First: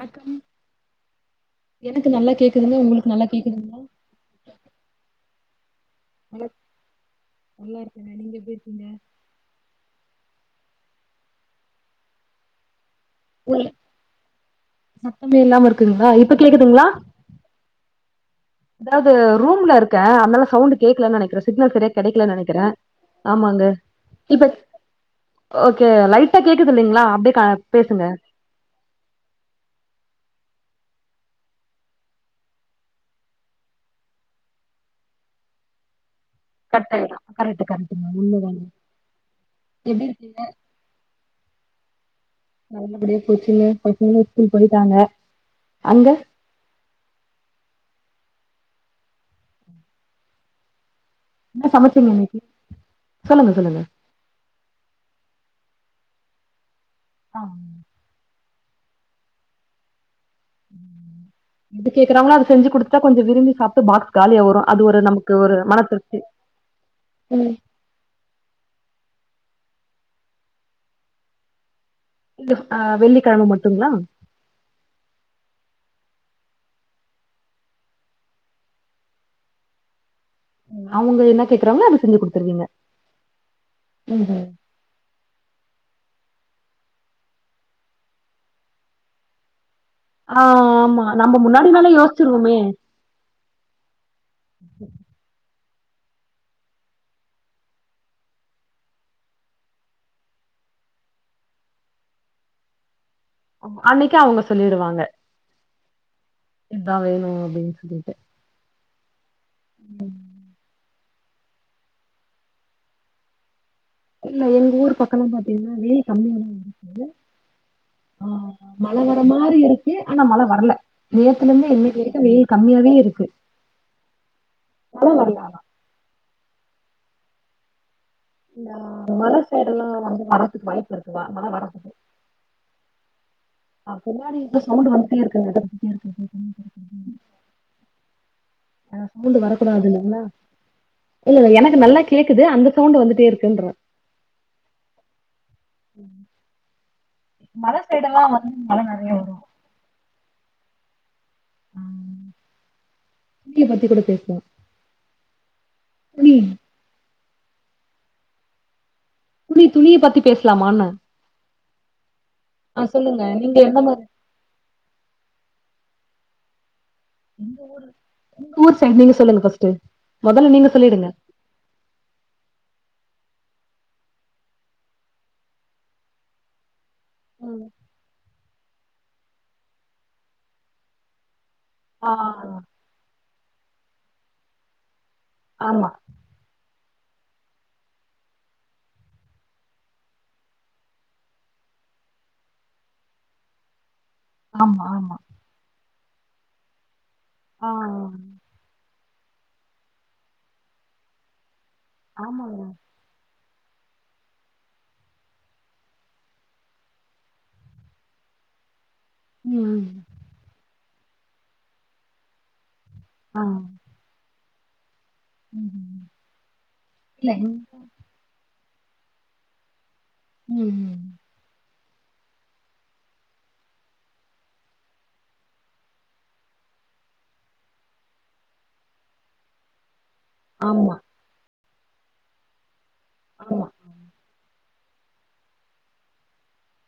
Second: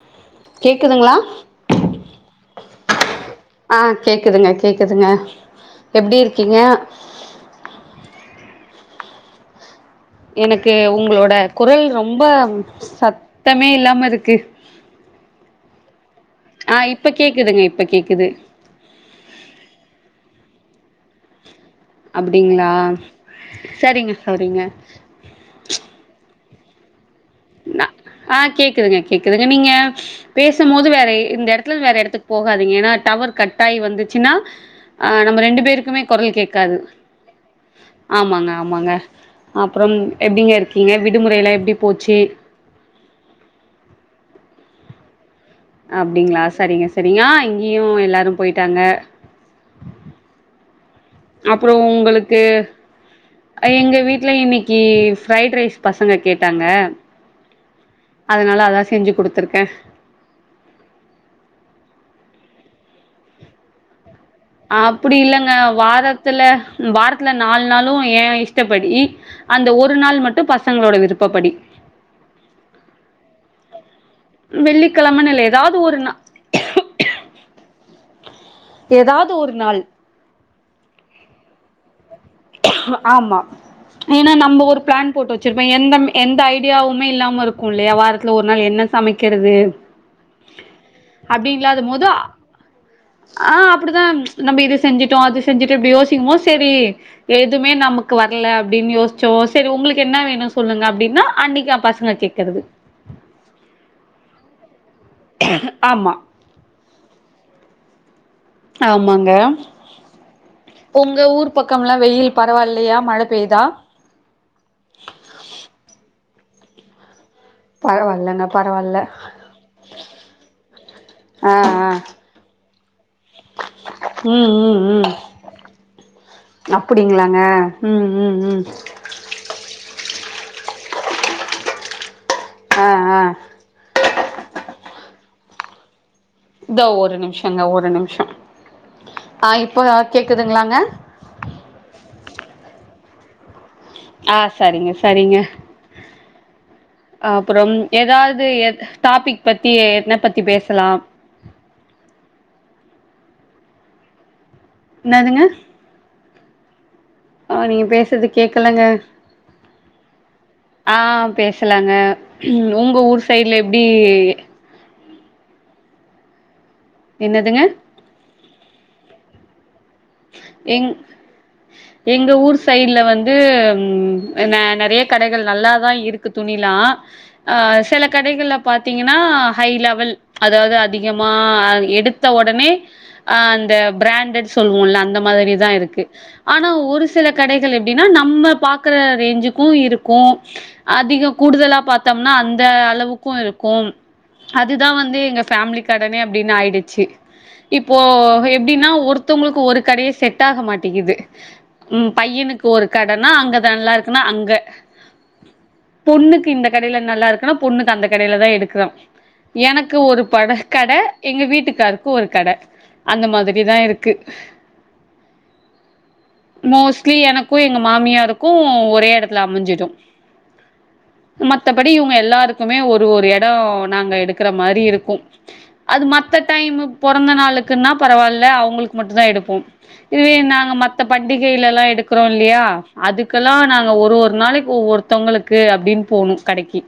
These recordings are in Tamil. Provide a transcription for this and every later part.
வணக்கம் கேக்குதுங்களா எனக்கு நல்லா கேக்குதுங்க உங்களுக்கு நல்லா கேக்குதுங்களா ஆஹ் கேக்குதுங்க கேக்குதுங்க எப்டி நல்லா இருக்கீங்க நல்லா இருக்கங்க நீங்க எப்படி ங்க எனக்கு உங்களோட குரல் ரொம்ப உள்ள சத்தமே இல்லாம இருக்கு சத்தமே இல்லாம இருக்குங்களா இப்ப ஆ இப்ப கேக்குதுங்க இப்ப கேக்குது அதாவ்து ரூம்ல இருக்க அத்னால சௌண்டு கேக்லன் நெனக்கிற சிக்னல் சரியா கெடைக்ல நெனக்கிற அப்டிங்களா ஆமாங்க சரிங்க இப்ப சரிங்க ஓகே லைட் டா கேக்குது இல்லைங்ளா அப்டே ந ஆ கேக்குதுங்க கேக்குதுங்க நீங்க பேஸ் சம்மோது வேற இந்த எடத்துலேந் வேற எடத்துக் போகாதீங்க ஏன்னா டவர் கட் ஆயி வந்துச்சின்னா ஆ நம்ம ரெண்டு பேருக்குமே கொரல் கேக்காது கட் ஆயிடும் கரெக்ட் கரெக்ட்ங்க ஆமாங்க உண்மதாங்க ஆமாங்க அப்றம் எப்டி இருக்கீங்க எப்டிங்க இருக்கீங்க விடுமுறையெல்லா எப்டி போச்சீ நல்லப்படியா போச்சுங்க பசங்களு ஸ்கூல் பொய்ட்டாங்க அப்டிங்ளா சரிங்க சரிங்க ஆ இங்கியு எல்லாரு போய்ட்டாங்க என்ன அப்பறொ சமைச்சீங்க இன்னைக்கு உங்களுக்கு சொல்லுங்க சொல்லுங்க எங்க வீட்ல இன்னக்கி ஃப்ரைட் ரைஸ் பசங்க கேட்டாங்க அ அதுனால அதா செஞ்சு குடுத்துர்க்க எது கேக்குறாங்க‌ளோ அத செஞ்சு குடுத்தா கொஞ்சொ விரும்பி சாப்ட்டு பாக்ஸ் காலியா வரும் அது ஒரு அப்டி நமக்கு இல்லங்க ஒரு மன திருப்தி வாரத்துல வாரத்துல ம். நால் நாளு ஏ இஷ்டப்படி அந்த ஒரு நாள் மட்டு பசங்களோட விருப்பப்படி இது ஆ வெள்ளிக்கிழம மட்டுங்களா வெள்ளிக்கிழமனு இல்ல‌ எதாவது ஒரு நா எதாவது ஒரு நாள் அவுங்க என்ன கேக்குறாங்ளோ அது செஞ்சு குடு ஆமா ஏனா நம்ம ஒரு பிளான் போட்டு வெச்சிருப்பேன் என் தம்பி எந்த ஐடியாவுமே இல்லாம இருக்குல்லயா வாரத்துல ஒரு நாள் என்ன சமைக்கிறது ஆ ஆமா நம்ம அப்டி முன்னாடி இல்லாத நாளே போது யோசிச்சிருவோமே ஆ அப்டிதா நம்ம இத செஞ்சிட்டோ அது செஞ்சுட்டு இப்டி யோசிக்கும்போ செரி எதுமே நமக்கு வர்ல அப்டின்னு யோசிச்சோ சேரி உங்களுக்கு என்ன வேணுனு சொல்லுங்க அப்டின்னா அன்னைக்கு அ பசங்க கேட்கறது அன்னைக்கே அவுங்க சொல்லிடுவாங்க ஹ் ஆமா இதா வேணு அப்டின்னு சொல்லிட்டு ஆமாங் ங்க உங்க ஊர் பக்கமெல்லா வெயில் பரவாயில்லயா மழை பெய்தா இல்ல எங்க ஊர் பக்கல்லா பாத்தீங்கன்னா வெயில் கம்மியாதா இருக்குது ஆ பரவாயில்லங்க பரவாயில்ல மழை வர மாரி இருக்கு ஆனா மழை வரல நேத்துலந்து இன்னைக்கு வரைக்கு வெயில் க [unintelligible] உம் உம் உம் வரல ஆனா அப் அப்டிங்களாங்க ம் ம் ம் இந்த மர சைடு எல்லா வந்து மர [unintelligible] மழ வரதுக்கு ஆஹ் ஆஹ் முன்னாடி இந்த சவுண்ட் வந்துட்டே இருக்குங்க இதோ ஒரு நிமிஷங்க ஒரு நிமிஷோ ஆ இப்போ [unintelligible] கேக்குதுங்களாங்க இல்ல இல்ல எனக்கு நல்லா கேக்குது அந்த சவுண்ட் வந்து [unintelligible] ஆஹ் சரிங்க சரிங்க அப்புறம் மல சைடெல்லா ஏதாவது வந்து மழ நெறைய வரு டாபிக் பத்தி என்ன பத்தி பேசலாம் ஹ் துணிய பத்தி கூட பேசுவோ என்னதுங்க [unintelligible] ஆஹ் நீங்க பேசுறது கேக்கலங்க துணி துணிய பத்தி பேசலாமன ஆ [unintelligible] உங்க ஊர் சைடுல எந்த எப்டி மாரி என்னதுங்க உங்க ஊரு சைடுல இருந்து சொல்லுங்க ஃபர்ஸ்ட்டு முதல்ல நீங்க எங் சொல்லிடுங்க எங்க ஊர் சைட்ல வந்து ந நறைய கடைகள் நல்ல தா இருக்கு துணிலா ம். சில கடைகள்ல பாத்தீங்கன்னா ஹை லெவல் அதாவது அதிகமா ஆஹ் ஆ எடுத்த உடனே ஆ அந்த பிராண்டட் சொல்லுவோலா இந்த மாதிரி தா ஆமா இருக்கு ஆனா ஒரு சில கடைகள் எப்டின்னா நம்ம பாக்குற ரேஞ்சுக்கு இருக்கு அதிக கூடுதலா பாத்தோம்னா அந்த அளவுக்கு இருக்கும் ஆமா அதுதா ஆமா வந்து எங்க ஃபேமிலிக்கு கடன அப்டின்னு ஆயிடுச்சு ஆ இப்போ எப்டின்னா ஒருத்தவங்களுக்கு ஒரு கடையே செட் ஆக மாட்டேங்குது உம் ஆமாங்க பையனுக்கு ஒரு கடனா அங்க நல்லா இருக்குன்னா அங்க பொண்ணுக்கு இந்த கடையில நல்லா இருக்குனா பொண்ணுக்கு அந்த கடையில தான் எடுக்கிறோ ம் ம் எனக்கு ஒரு பட கட எங்க வீட்டுக்காருக்கு ஒரு கட அந்த ஆ மாதிரிதா இருக்கு ம் மோஸ்ட்லி இல்ல எங் எனக்கு எங்க மாமியாருக்கு ஒரு ஒரே எடத்துல அமஞ்சிடு ம் ம் மத்தபடி இவுங்க எ எல்லாருக்குமே ஒரு ஒரு இடம் நாங்க எடுக்கற மாதிரி இருக்கும் அது மத்த டைம் பொறந்த நாளுக்குன்னா பரவாயில்ல அவங்களுக்கு மட்டும் தான் எடுப்போம் [inaudible] இதுவே நாங்க ஆமா மத்த பண்டிக் கில எல்லாம் எடுக்கிறோம் இல்லையா அதுக்கெல்லாம் ஆமா நாங்க ஒரு ஒரு நாளைக்கு ஒவ்வொரு தவங்களுக்கு அப்படின்னு போணும் கடைக்கு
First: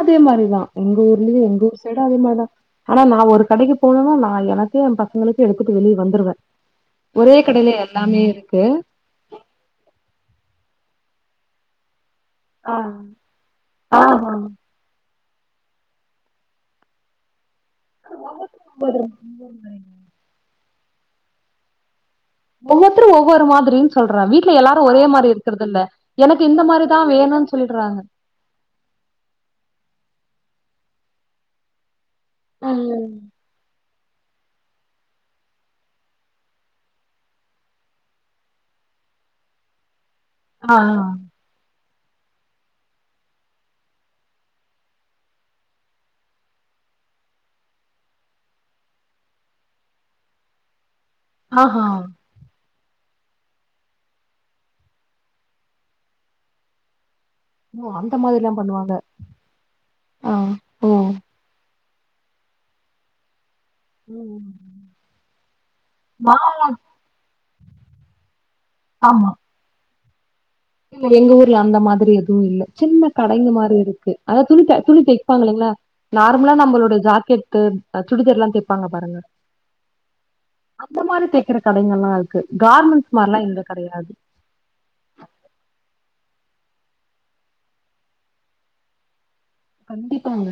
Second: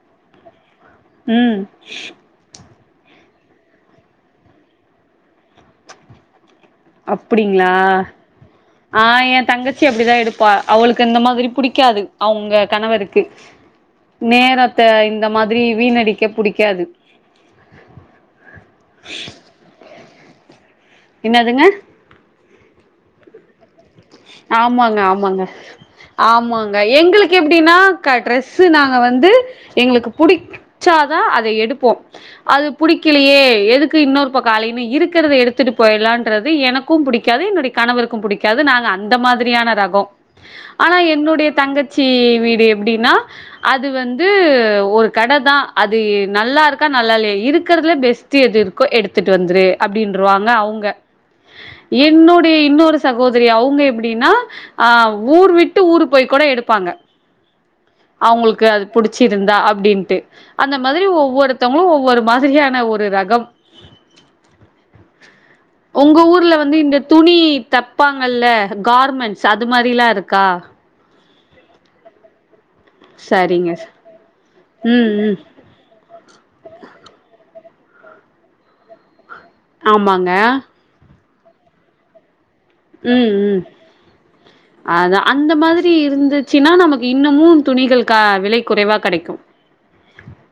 அதே மாதிரிதான் எங்க ஊர்லயே ம் எங்க ஊர் சைடு அதே மாரி தான் ஆனா நான் ஒரு கடைக்கு போனேனா நான் எனக்கு என் பசங்களுக்கு எடுத்துட்டு வெளியே வந்துடுவேன் அப்படிங்களா ஆ என் தங்கச்சி அப்படிதான் எடுப்பா அவளுக்கு இந்த மாதிரி புடிக்காது அவங்க ஆ கணவருக்கு ஆ நேரத்த இந்த இந்த மாதிரி வீணடிக்க புடிக்காது [inaudible] என்னதுங்க ஒவ்வொருத்தரு ஒவ்வொரு மாதிரி ஆமாங்க ஆமாங்க எனக்கு இந்த ஆமாங்க மாரிதா எங்களுக்கு வேணுன்னு எப்படீனா சொல்லிடுறாங்க ட்ரெஸ் நாங்க வந்து எங்களுக்கு புடிச்சாதான் அதை எடுப்போம் அது புடிக்கிலியே எதுக் இன்னொரு பக்கோ அலைமை இருக்குறது எடுத்துட்டு போயர்லான்றது எனக்கு புடிக்காது என்னோட கணவருக்கு புடிக்காது நாங்க அந்த மாதுரியான ரகொ ஆ ஆனா என்னுடிய தங்கத் சி வீடு எப்டினா அது வந்து ஒரு கடதா அது நல்லா இருக்கா நல்லா இல்லயா இருக்கறதுல பெஸ்ட் எது இருக்கோ எடுத்துட்டு வந்துரு அப்டின்றுவாங்க அவ்ங்க ஆஹா என்னுடிய இன்னொரு சகோதுரியா அவ்ங்க எப்டினா அ ஊர் விட்டு ஊரு போய் கூட எடுப்பாங்க ஓ அந்த மாதிரில்லா அவங்கல்க்கு அது பண்ணுவாங்க புடிச்சிருந்தா அப்டின்ட்டு ஆ அந்த ஓ மாதுரி ஒவ்வொருத்தங்களு ஒவ் ஒரு மாதுரியான ஒரு ரகம் ம் உங்க மா ஊர்ல வந்து இந்த துணி தப்பாங்கல்ல ஆமா கார்மென்ட்ஸ் அது மாரிலா இருக் கா எங்க ஊர்ல அந்த மாத்ரி எதுவூ இல்ல சின்ன கடைங்க சரிங்க மாரிருக்கு அனா துணி தெக் துணி ம் ம் தெப்பாங்க நல்லா நார்மலா நம்மளோட ஜாக்கெட்கு அ சுடிதார்லா தெப்பாங்க பாருங்க ஆமாங்க கிற கடைங்கலா இருக்கு கார்மெண்ட்ஸ் ம் மாரிலா ம் இங்க கெடையாது அதா அந்த மாத் தி இருந்துச்சுன்னா நமக்கு இன்னமூ துணிகள் க விலை குறைவா கெடைக்கூ கண்டிப்பாங்க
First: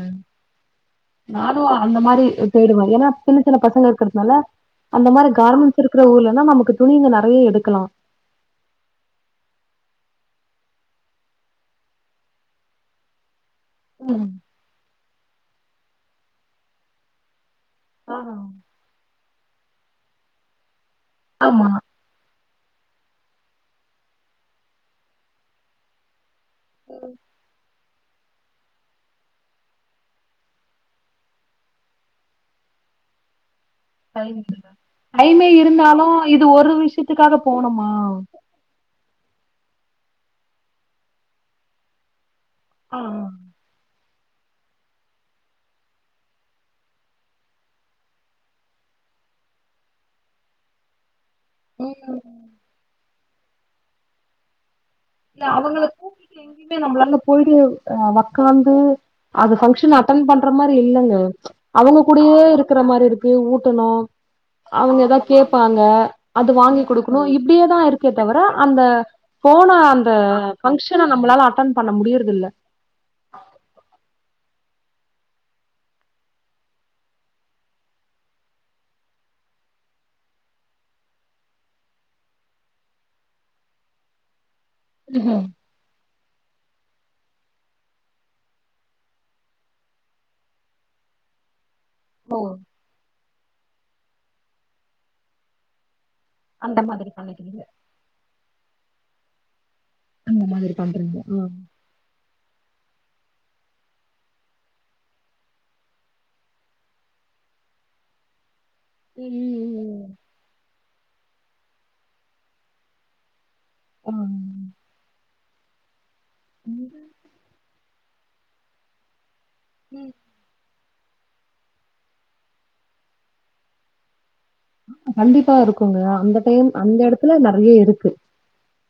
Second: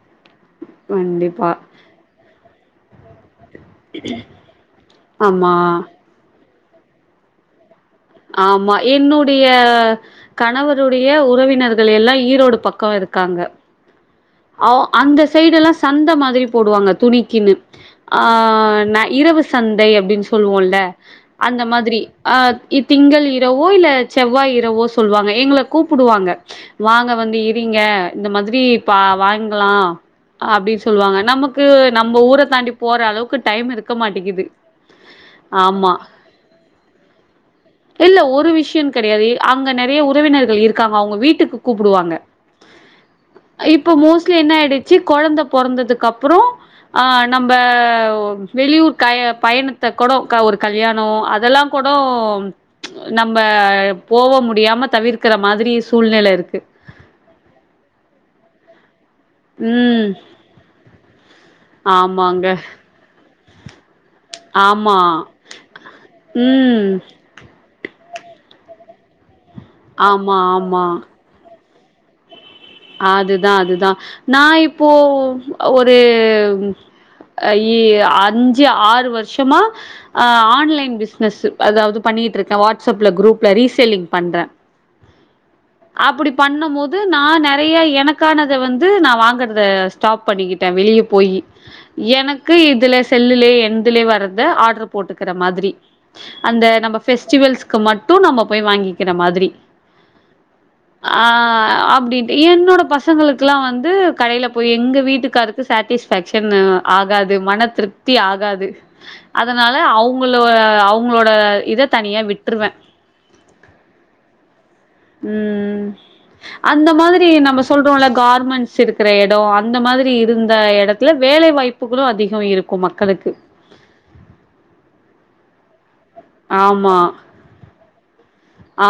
கண்டிப்பா நானூ அந்த மாரி தேடுவே ஏனா சின்ன சின்ன பசங்க இருக்கறதுனால அந்த மாரி ஆமா கார்மெண்ட்ஸ் இருக்கற ஊர்லனா நமக் கு துணிங்க நறைய எடுக்கலா ஆமா என்னுடைய கணவருடைய உறவினர்கள் எல்லா ஈரோடு பக்கோ இருக்காங்க ம் அவ் அந்த சைடு எல்லா சந்த மாத்ரி போடுவாங்க துணிக்குன்னு ஆ நா இரவு சந்தை அப்டின் சொல்லுவோல்ல அந்த ஆமா மாத்ரி அ இ திங்கள் இரவோ இல்ல செவ்வாய் இரவோ சொல்லுவாங்க எங்கள கூப்புடுவாங்க வாங்க வந்து இரிங்க இந்த மாத்ரி பா வாங்கலா அப்டின் சொல்லுவாங்க நமக்கு நம்ம ஊர தாண்டி போறளவுக்கு டைம் இருக் டைமே இருந்தாலூ இது ஒரு விஷ்யத்துகாக போணுமா இல்ல ஒரு விஷயம் கெடையாது அங்க நெறைய உறவினர்கள் இருக்காங்க அவுங்க வீட்டுக்கு கூப்புடுவாங்க ஆ இப்போ மோஸ்ட்லி என்ன ஆய்டுச்சு கொழந்த பொறந்ததுக்கப்றோ ஆ நம்ப வெளியூர் பய் பயணத்த கூட க ஒரு கல்யாணோ அதெல்லாங் கூடோ நம்ப போக முடியாமத் அவுங்கள கூட்டிட்டு எங்கயுமே நம்மளால போயிடு ஆ வ காந்து அது பங்க்ஷன் ம் அட்டன் பண்ற மாரி இல்லங்க அவுங்க கூடியே ஆமாங்க இருக்ற மாரிருக் கு ஊட்டணூ ஆமா அவங்க ஏதா கேப்பாங்க அது வாங்கி ம் குடுக்கணூ இப்டியேதா இருக் கே தவிர அந்த போன அ ஆமா ஆமா பங்க்ஷன் நம்மளால அட்டன் பண்ண முடிய்றதில்ல போ ஒரு ஐ அஞ்சு ஆறு வருஷமா அ ஆன்லைன் பிஸ்னஸ் அதாவ்து பண்ணிட்ருக்கே வாட்ஸ்அப்ல குரூப்ல ரீசேலிங் பண்றே ம்ஹும் அப்டி பண்ணும் போது நா நெ நிறைய எனக்கானதை வந்து நான் வாங்கறத ஸ்டாப் பண்ணிக்கிட்டேன் வெளியே போயி ஓ எனக்கு இதுல செல்லுலேயே எந்துலயே வர்றது ஆர்டரு போட்டுக்கிற மாதிரி அந்த நம்ம மாதிரி பண்ணிக்கிறீங்க பெஸ்டிவல்ஸ்க்கு மட்டும் நம்ம போய் வாங்கிக இருக்கிற மாதிரி அந்த மாதிரி பண்றீங்க ஆ ஆஹ் அப்படின்னு என்னோட பசங்களுக்கெல்லாம் வந்து கடையில போய் எங்க வீட்டுக்காரருக்கு சாட்டிஸ்ஃபேக்ஷன் ஆகாது மன திருப்தி ஆகாது ம், ம், அதனால ம். அவங்கள அவங்க உங்களோட இதை தனியா விட்டுருவேன் உஹம் உம் அந்த மாதிரி சொல்றோம்ல கார்மெண்ட்ஸ் இருக்கிற இடம் அந்த ம். மாதிரி இருந்த இடத்த வேலை வாய்ப்புகளும் அதிகம் இருக்கும் மக்களுக்கு கண்டிப்பா இருக்கும் ங்க அந்த டைம் ஆமா அந்த இடத்துல நிறைய இருக்கு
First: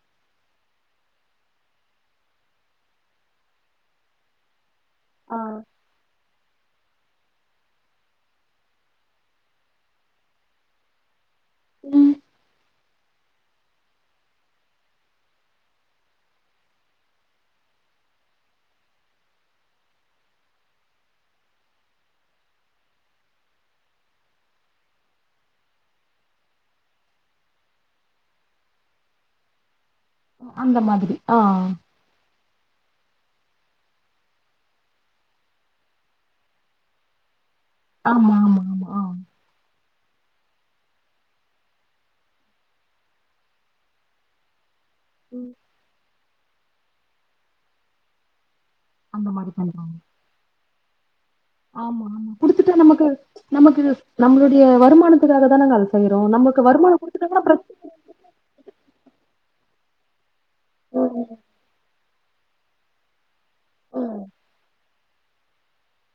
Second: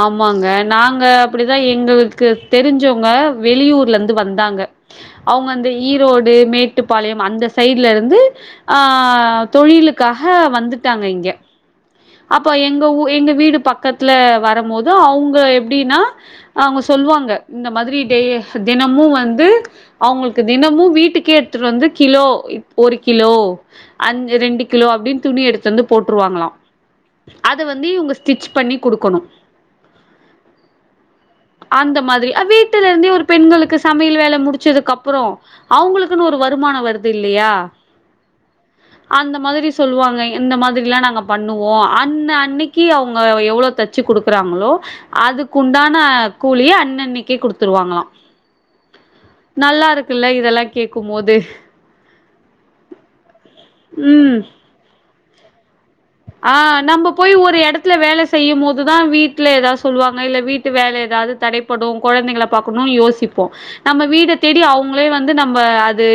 ஆமாங்க நாங்க அப்படிதான் எங்களுக்கு தெரிஞ்சவங்க வெளியூர்ல இருந்து வந்தாங்க ஆ. அவங்க வந்து ஈரோடு மேட்டுப்பாளையம் அந்த சைட்ல இருந்து ஆஹ் தொழிலுக்காக வந்துட்டாங்க இங்க ம். அப்போ எங்க ஊர் எங்க வீடு பக்கத்துல வர ரபோது அவங்க எப்டின்னா அவங்க சொல்லுவாங்க இந்த மாதிரி டே தினமும் வந்து அவங்களுக்கு தினமும் வீட்டுக்கே எடுத்துட்டு வந்து கிலோ ஒரு கிலோ அஞ்சு ரெண்டு கிலோ அப்டினு துணி எடுத்து வந்து போட்டுருவாங்களாம் அத வந்து இவங்க ஸ்டிச் பண்ணி குடுக்கணும் அந்த மாதிரி ஆஹ் அந்த மாதிரி அ வீட்டுல இருந்தே ஒரு பெண்களுக்கு சமையல் வேல முடிச்சதுக்கு அப்புறோம் அவங்களுக்குன்னு ஒரு வருமானம் வருது இல்லையா ஆமா ஆமா ஆமா ஆ அந்த மாதிரி சொல்லுவாங்க இந்த மாதிரியெல்லாம் நாங்க பண்ணுவோம் அன்ன அன்னைக்கி அவுங்க எவ்ளோ தச்சு குடுக் ருக்காங்களோ ம். அதுக்குண்டான கூலியே அன்னன்னைக்கே குடுத்துருவாங்களா அந்த மாரி நல்லா பண்றாங்க. இருக்குல்ல இதெல்லா கேக்கும்மோது ஆமா ஆமா குடுத்துட்டா நமக்கு நமக்கு நம்மளுடைய வருமானத் [unintelligible] ஆஹ் நம்ம போய் ஒரு எடத்துல வேல செய்யும் போதுதான் வீட் இல்ல ஏதாவது சொல்வாங்க இல்ல வீட் டு வேலை ம், ஏதாது தடைப்படும் கொழந்தைகள பாக்கணு யோசிப்போ போம் நம்ம ம். வீட தேடி அவுங் அவங்களே வந்து நம்ம அது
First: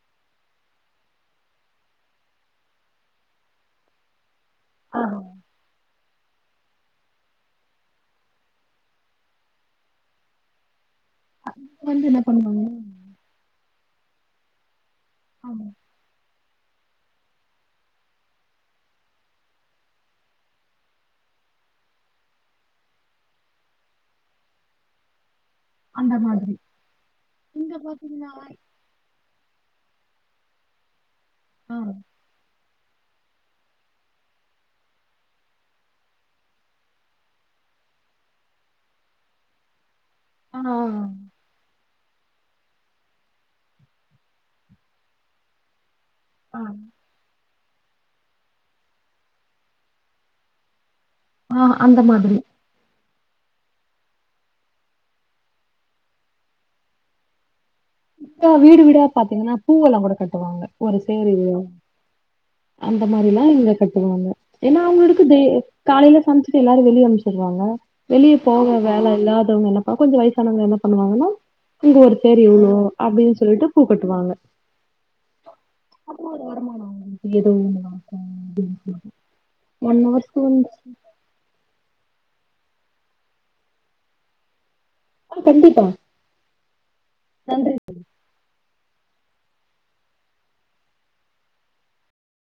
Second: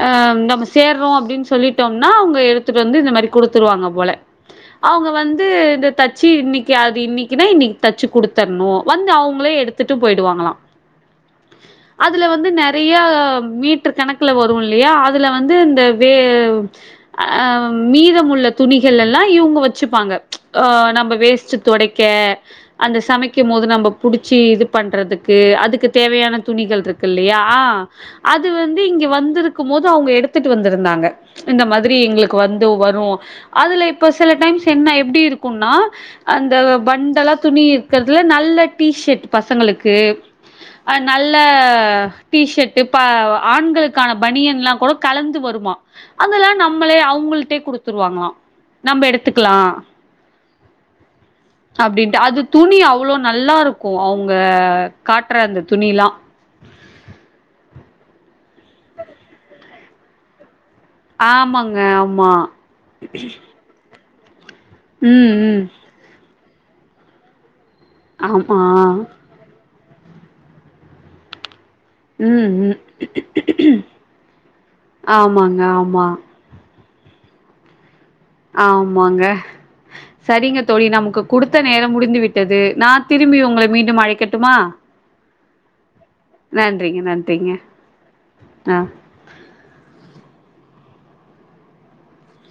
ஹ நம்ம சேர்றோ அப்டின்னு சொல்லிட்டோம்னா அவங்க எடுத்துட்டு வந்து இந்த மாரி குடுத்துருவாங்க போள ஆ. அவுங்க வந்து இந்த தத் ச்சு இன்னைக்கி அது இன்னைக்கின்னா இன்னைக் தச்சு குடுத்தரணு வந்து அவங்களே எடுத்துட்டு போயிடுவாங்களா என்ன அதுல வந்து பண்ணுவாங்க? நெறைய மீட் கணக்கில வரு இல்லையா அத் அதுல வந்து ஆமா. இந்த வே அஹ் மீதமுள்ள துணிகள் எல்லா இவங்க வச்சுப்பாங்க ஆஹ் நம்ம வேஸ்ட் தொடைக்க அந்த சமைக்கு போது நம்ம புடுச்சு இது பண்றதுக் கு அதுக்கு அந்த தேவையான மாதிரி. துணிகள் இருக்கு இல்லையா இங்க ஆஹ் பாத்தீங்கன்னா அது வந்து இங்க வந்துருக் க்கும் போது அவங்க எடுத்துட்டு வந்திருந்தாங்க இந்த ஆ. மாதிரி எங்களுக்கு வந் தோ வரு அதில இப்போ சில டைம்ஸ் என்ன எப்டி இருக்குனா அந்த பண்டெல்லா துணி இருக்கிறதுல நல்ல டீஷர்ட் பசங்களுக்கு ஆ, ஆ, ஆ. அஹ் நல்ல டிஷர்ட்டு ப ஆண்களுக்கான பனியன்லா கூட கலந்து வருமா அதெல்லா ஆ. நம்மளே அவுங்கள்டே குடுத் த்துருவாங்களா நம்ம எடுத்துக்கலாம் ஆ அந்த அப்படின்ட்டு மாதிரி. அது துணி அவ்வளோ நல்லா இருக்கும் அவங்க காட்டுற அந்த துணில்லாம் வீடு வீடா பாத்தீங்கன்னா பூவெல்லாம் கூட கட்டுவாங்க ஒரு சேரி ஆமாங்க ஆமா அந்த மாரிலா [unintelligible] ஏன்னா அவங்களுக்கு ம் தே ம் காலையில சமைச்சு எல்லாரும் வெளிய அனுப்ச்சுருவாங்க வெளியே ஆமா போக வேலை இல்லாதவங்களா கொஞ்சம் வயசானவங்க என்ன பண்ணுவாங்கன்னா அங்க ஒருத்தர் ம் இவ்ளோ ம் அப்படின்னு சொல்லிட்டு பூக்கட்டுவாங்க ஆமாங்க ஆமா [unintelligible] ஆமாங்க ஹவர்ஸ்க்கு சரிங்க ஒன்ஸ் தோழி நமக்கு குடுத்த நேரம் முடிந்து விட்டது நா திரும்பி உங்களை மீண்டும் அழைக்கட்டுமா ஆ கண்டிப்பா நன் றிங்க நன்றிங்க நன்றி ஆ